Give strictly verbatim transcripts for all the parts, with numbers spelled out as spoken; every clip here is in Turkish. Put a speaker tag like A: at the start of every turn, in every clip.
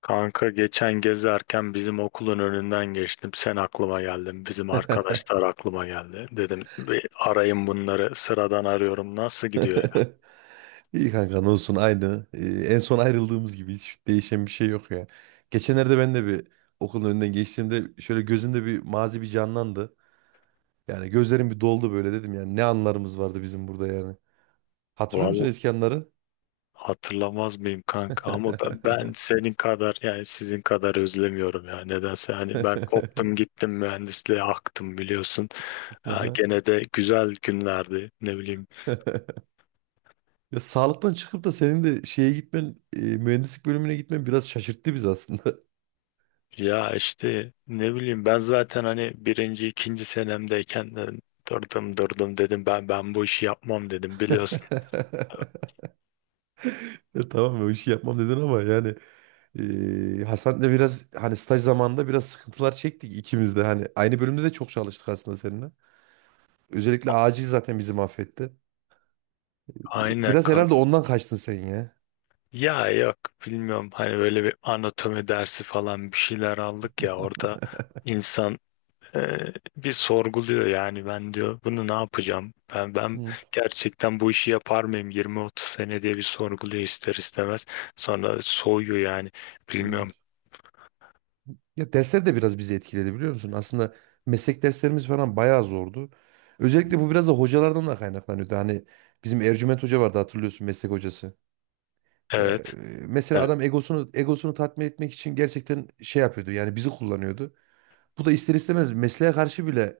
A: Kanka geçen gezerken bizim okulun önünden geçtim. Sen aklıma geldin. Bizim arkadaşlar aklıma geldi. Dedim bir arayın bunları. Sıradan arıyorum. Nasıl gidiyor ya?
B: İyi kanka ne olsun aynı. Ee, en son ayrıldığımız gibi hiç değişen bir şey yok ya. Geçenlerde ben de bir okulun önünden geçtiğimde şöyle gözümde bir mazi bir canlandı. Yani gözlerim bir doldu böyle dedim yani ne anlarımız vardı bizim burada yani. Hatırlıyor musun
A: Vallahi
B: eski anları?
A: hatırlamaz mıyım kanka? Ama ben, ben senin kadar yani sizin kadar özlemiyorum ya. Nedense hani ben koptum gittim mühendisliğe aktım biliyorsun. Ha,
B: Aha.
A: gene de güzel günlerdi. Ne bileyim.
B: Ya sağlıktan çıkıp da senin de şeye gitmen, e, mühendislik bölümüne gitmen biraz şaşırttı bizi aslında.
A: Ya işte ne bileyim ben zaten hani birinci ikinci senemdeyken de durdum durdum dedim ben ben bu işi yapmam dedim biliyorsun.
B: Ya tamam o işi yapmam dedin ama yani eee Hasan'la biraz hani staj zamanında biraz sıkıntılar çektik ikimiz de. Hani aynı bölümde de çok çalıştık aslında seninle. Özellikle acil zaten bizi mahvetti. E,
A: Aynen
B: Biraz herhalde
A: kanka.
B: ondan kaçtın sen ya.
A: Ya yok, bilmiyorum hani böyle bir anatomi dersi falan bir şeyler aldık ya orada insan e, bir sorguluyor yani ben diyor bunu ne yapacağım? Ben ben
B: Hı,
A: gerçekten bu işi yapar mıyım yirmi otuz sene diye bir sorguluyor ister istemez. Sonra soğuyor yani
B: hı.
A: bilmiyorum.
B: Ya dersler de biraz bizi etkiledi biliyor musun? Aslında meslek derslerimiz falan bayağı zordu. Özellikle bu biraz da hocalardan da kaynaklanıyordu. Hani bizim Ercüment Hoca vardı hatırlıyorsun meslek hocası. Ya
A: Evet.
B: e, mesela
A: Evet.
B: adam egosunu egosunu tatmin etmek için gerçekten şey yapıyordu. Yani bizi kullanıyordu. Bu da ister istemez mesleğe karşı bile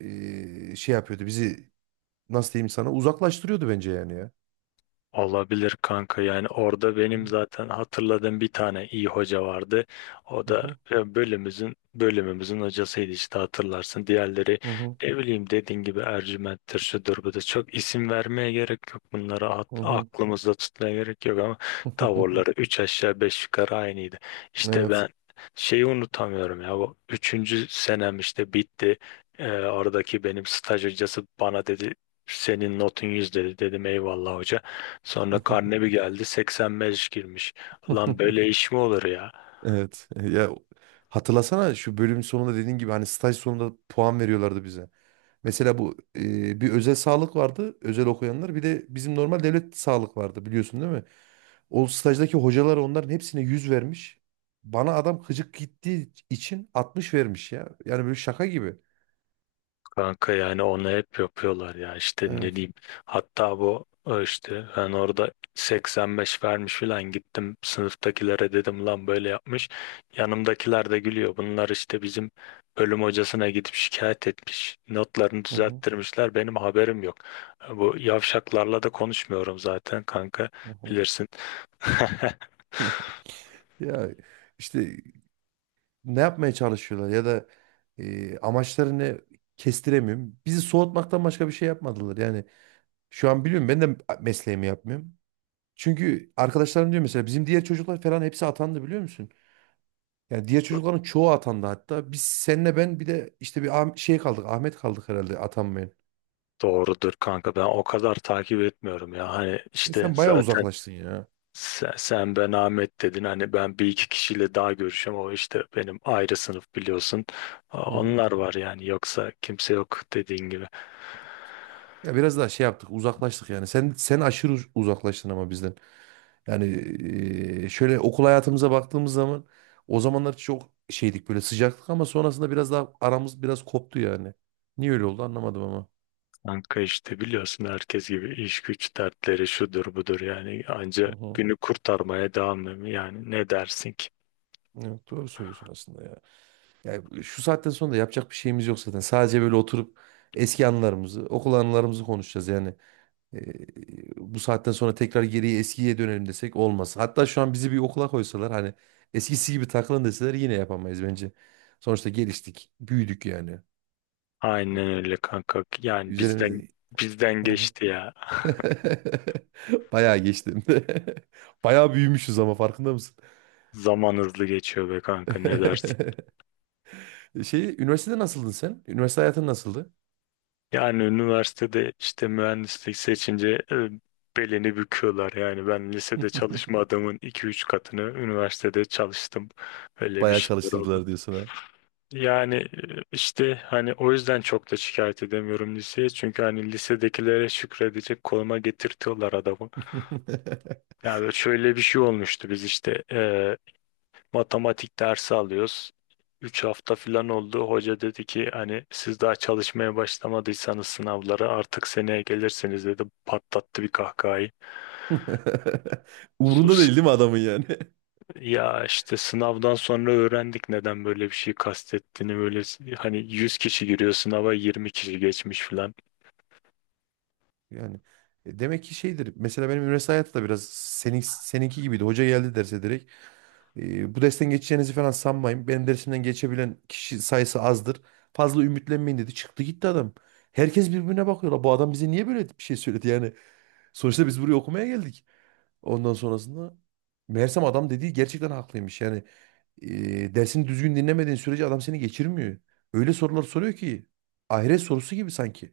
B: eee, şey yapıyordu. Bizi nasıl diyeyim sana uzaklaştırıyordu bence yani ya.
A: Olabilir kanka yani orada benim zaten hatırladığım bir tane iyi hoca vardı. O da
B: Mhm,
A: e, bölümümüzün bölümümüzün hocasıydı işte hatırlarsın. Diğerleri
B: mhm,
A: ne bileyim dediğin gibi Ercüment'tir şudur budur. Çok isim vermeye gerek yok. Bunları at-
B: mhm.
A: aklımızda tutmaya gerek yok ama tavırları üç aşağı beş yukarı aynıydı. İşte
B: Evet.
A: ben şeyi unutamıyorum ya bu üçüncü senem işte bitti. E, oradaki benim staj hocası bana dedi senin notun yüz dedi dedim eyvallah hoca. Sonra karne bir geldi seksen beş girmiş. Lan böyle iş mi olur ya?
B: Evet. Ya hatırlasana şu bölüm sonunda dediğin gibi hani staj sonunda puan veriyorlardı bize. Mesela bu e, bir özel sağlık vardı. Özel okuyanlar. Bir de bizim normal devlet sağlık vardı biliyorsun değil mi? O stajdaki hocalar onların hepsine yüz vermiş. Bana adam gıcık gittiği için altmış vermiş ya. Yani böyle şaka gibi.
A: Kanka yani onu hep yapıyorlar ya işte ne
B: Evet.
A: diyeyim. Hatta bu o işte ben orada seksen beş vermiş falan gittim sınıftakilere dedim lan böyle yapmış. Yanımdakiler de gülüyor. Bunlar işte bizim bölüm hocasına gidip şikayet etmiş. Notlarını
B: Hı hı,
A: düzelttirmişler. Benim haberim yok. Bu yavşaklarla da konuşmuyorum zaten kanka,
B: hı hı.
A: bilirsin.
B: Ya işte ne yapmaya çalışıyorlar ya da e, amaçlarını kestiremiyorum. Bizi soğutmaktan başka bir şey yapmadılar. Yani şu an biliyorum ben de mesleğimi yapmıyorum. Çünkü arkadaşlarım diyor mesela bizim diğer çocuklar falan hepsi atandı biliyor musun? Yani diğer çocukların çoğu atandı hatta. Biz senle ben bir de işte bir Ah- şey kaldık. Ahmet kaldık herhalde atanmayan.
A: Doğrudur kanka, ben o kadar takip etmiyorum ya hani
B: E
A: işte
B: sen bayağı
A: zaten
B: uzaklaştın ya.
A: sen, sen ben Ahmet dedin hani ben bir iki kişiyle daha görüşüyorum o işte benim ayrı sınıf biliyorsun
B: Hı hı.
A: onlar var yani yoksa kimse yok dediğin gibi.
B: Ya biraz daha şey yaptık uzaklaştık yani. Sen sen aşırı uz- uzaklaştın ama bizden. Yani e, şöyle okul hayatımıza baktığımız zaman o zamanlar çok şeydik böyle sıcaktık ama sonrasında biraz daha aramız biraz koptu yani. Niye öyle oldu anlamadım ama.
A: Kanka işte biliyorsun herkes gibi iş güç dertleri şudur budur yani
B: Hı
A: anca
B: hı.
A: günü kurtarmaya devam ediyorum yani ne dersin ki?
B: Evet doğru söylüyorsun aslında ya. Yani şu saatten sonra da yapacak bir şeyimiz yok zaten. Sadece böyle oturup eski anılarımızı, okul anılarımızı konuşacağız yani. Ee, Bu saatten sonra tekrar geriye eskiye dönelim desek olmaz. Hatta şu an bizi bir okula koysalar hani eskisi gibi takılın deseler yine yapamayız bence. Sonuçta geliştik, büyüdük yani.
A: Aynen öyle kanka yani bizden
B: Üzerimizde.
A: bizden
B: Hı hı.
A: geçti ya.
B: Bayağı geçtim. Bayağı büyümüşüz ama farkında mısın?
A: Zaman hızlı geçiyor be kanka, ne dersin?
B: Şey, üniversitede nasıldın sen? Üniversite hayatın nasıldı?
A: Yani üniversitede işte mühendislik seçince e, belini büküyorlar. Yani ben lisede çalışma adamın iki üç katını üniversitede çalıştım. Öyle bir
B: Bayağı
A: şeyler oldu.
B: çalıştırdılar diyorsun.
A: Yani e, işte hani o yüzden çok da şikayet edemiyorum liseye. Çünkü hani lisedekilere şükredecek konuma getirtiyorlar adamı. Yani şöyle bir şey olmuştu, biz işte e, Matematik dersi alıyoruz. Üç hafta falan oldu. Hoca dedi ki hani siz daha çalışmaya başlamadıysanız sınavlara artık seneye gelirsiniz dedi. Patlattı bir kahkahayı.
B: Umurunda
A: Sus.
B: değil değil mi adamın yani?
A: Ya işte sınavdan sonra öğrendik neden böyle bir şey kastettiğini. Böyle hani yüz kişi giriyor sınava yirmi kişi geçmiş falan.
B: Yani e, demek ki şeydir. Mesela benim üniversite hayatı da biraz senin, seninki gibiydi. Hoca geldi derse direkt. E, bu dersten geçeceğinizi falan sanmayın. Benim dersimden geçebilen kişi sayısı azdır. Fazla ümitlenmeyin dedi. Çıktı gitti adam. Herkes birbirine bakıyor. "La, bu adam bize niye böyle bir şey söyledi? Yani sonuçta biz buraya okumaya geldik. Ondan sonrasında meğersem adam dediği gerçekten haklıymış. Yani e, dersini düzgün dinlemediğin sürece adam seni geçirmiyor. Öyle sorular soruyor ki ahiret sorusu gibi sanki.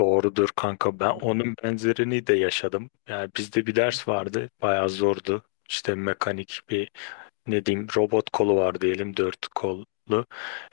A: Doğrudur kanka, ben onun benzerini de yaşadım. Yani bizde bir ders vardı, bayağı zordu. İşte mekanik bir ne diyeyim robot kolu var diyelim, dört kollu.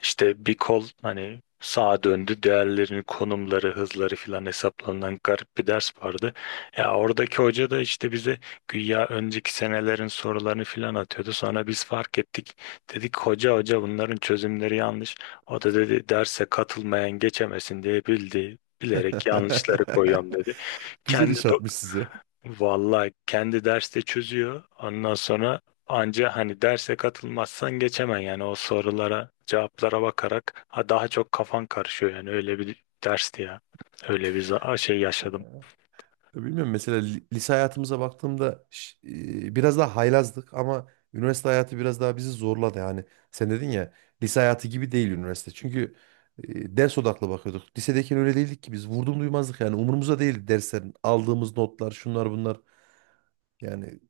A: İşte bir kol hani sağa döndü, diğerlerinin konumları hızları filan hesaplanan garip bir ders vardı. Ya oradaki hoca da işte bize güya önceki senelerin sorularını filan atıyordu. Sonra biz fark ettik. Dedik hoca hoca bunların çözümleri yanlış. O da dedi derse katılmayan geçemesin diye bildi. Bilerek yanlışları koyuyorum dedi.
B: Güzel
A: Kendi
B: iş
A: do-
B: atmış size.
A: Vallahi kendi derste çözüyor. Ondan sonra anca hani derse katılmazsan geçemen yani o sorulara, cevaplara bakarak ha daha çok kafan karışıyor yani öyle bir dersti ya. Öyle bir za- şey yaşadım.
B: Ya bilmiyorum mesela li- lise hayatımıza baktığımda ş- e, biraz daha haylazdık ama üniversite hayatı biraz daha bizi zorladı yani. Sen dedin ya lise hayatı gibi değil üniversite. Çünkü e, ders odaklı bakıyorduk. Lisedeyken öyle değildik ki biz vurdum duymazdık yani umurumuzda değildi derslerin aldığımız notlar şunlar bunlar yani.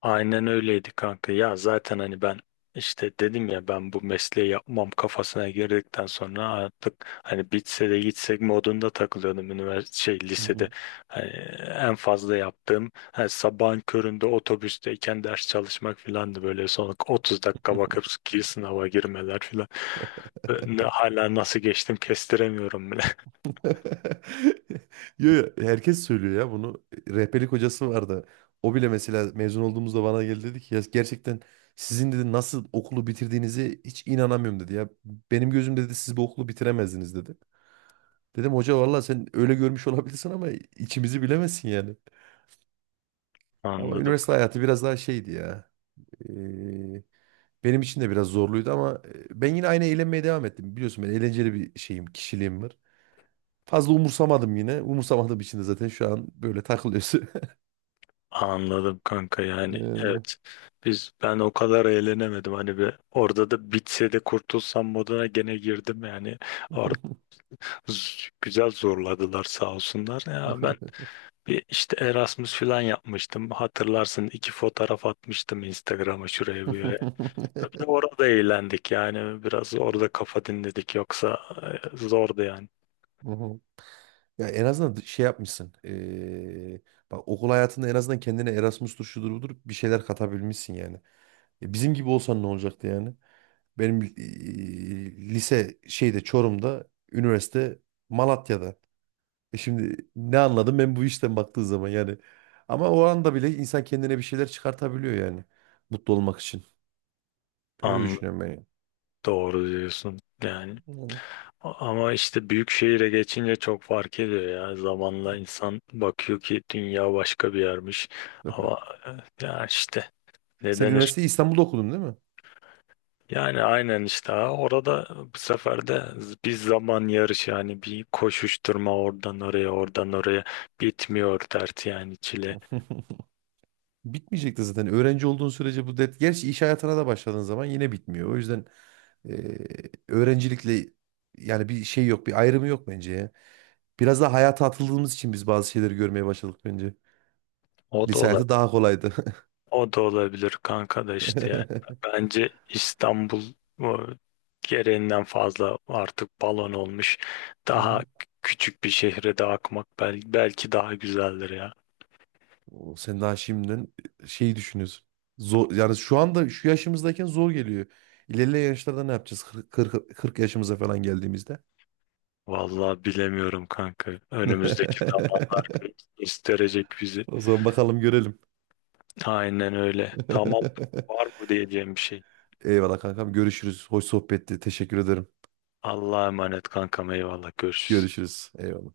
A: Aynen öyleydi kanka. Ya zaten hani ben işte dedim ya ben bu mesleği yapmam kafasına girdikten sonra artık hani bitse de gitsek modunda takılıyordum üniversite şey
B: Hı
A: lisede.
B: hı.
A: Hani en fazla yaptığım hani sabahın köründe otobüsteyken ders çalışmak filandı, böyle son otuz dakika bakıp ki sınava girmeler filan. Ne- Hala nasıl geçtim kestiremiyorum bile.
B: Yo, yo, herkes söylüyor ya bunu. Rehberlik hocası vardı. O bile mesela mezun olduğumuzda bana geldi dedi ki ya gerçekten sizin dedi nasıl okulu bitirdiğinizi hiç inanamıyorum dedi ya. Benim gözümde dedi siz bu okulu bitiremezdiniz dedi. Dedim hoca valla sen öyle görmüş olabilirsin ama içimizi bilemezsin yani. Ama
A: Anladım.
B: üniversite hayatı biraz daha şeydi ya. Ee, Benim için de biraz zorluydu ama e, ben yine aynı eğlenmeye devam ettim. Biliyorsun ben eğlenceli bir şeyim, kişiliğim var. Fazla umursamadım yine. Umursamadığım için de zaten şu an böyle takılıyorsun.
A: Anladım kanka yani
B: Yani.
A: evet, biz ben o kadar eğlenemedim hani bir orada da bitse de kurtulsam moduna gene girdim yani orada z- güzel zorladılar sağ olsunlar ya ben bir işte Erasmus falan yapmıştım hatırlarsın iki fotoğraf atmıştım Instagram'a şuraya bu yere, bir de orada eğlendik yani biraz orada kafa dinledik yoksa e, zordu yani.
B: Hı. Ya en azından şey yapmışsın. Ee, bak okul hayatında en azından kendine Erasmus'tur şudur budur bir şeyler katabilmişsin yani. Ya bizim gibi olsan ne olacaktı yani? Benim ee, lise şeyde Çorum'da, üniversite Malatya'da. E şimdi ne anladım ben bu işten baktığı zaman yani. Ama o anda bile insan kendine bir şeyler çıkartabiliyor yani. Mutlu olmak için. Öyle
A: an
B: düşünüyorum ben. Yani.
A: doğru diyorsun yani.
B: Yani.
A: Ama işte büyük şehire geçince çok fark ediyor ya. Zamanla insan bakıyor ki dünya başka bir yermiş. Ama e, ya işte ne
B: Sen
A: denir?
B: üniversiteyi İstanbul'da okudun değil mi?
A: Yani aynen işte ha, orada bu sefer de z- bir zaman yarışı yani bir koşuşturma oradan oraya oradan oraya, bitmiyor dert yani çile.
B: Bitmeyecekti zaten. Öğrenci olduğun sürece bu dert. Gerçi iş hayatına da başladığın zaman yine bitmiyor. O yüzden eee, öğrencilikle yani bir şey yok, bir ayrımı yok bence ya. Biraz da hayata atıldığımız için biz bazı şeyleri görmeye başladık bence.
A: O
B: Lise
A: da
B: hayatı daha kolaydı.
A: O da olabilir kanka da işte yani. Bence İstanbul o, gereğinden fazla artık balon olmuş.
B: Hı
A: Daha
B: hı.
A: küçük bir şehre de akmak bel- belki daha güzeldir ya.
B: O, sen daha şimdiden şeyi düşünüyorsun. Zor, yani şu anda şu yaşımızdayken zor geliyor. İlerleyen yaşlarda ne yapacağız? kırk, kırk yaşımıza falan geldiğimizde.
A: Vallahi bilemiyorum kanka. Önümüzdeki zamanlar gösterecek bizi.
B: O zaman bakalım görelim.
A: Aynen öyle. Tamam. Var mı diyeceğim bir şey?
B: Eyvallah kankam. Görüşürüz. Hoş sohbetti. Teşekkür ederim.
A: Allah'a emanet kankam, eyvallah görüşürüz.
B: Görüşürüz. Eyvallah.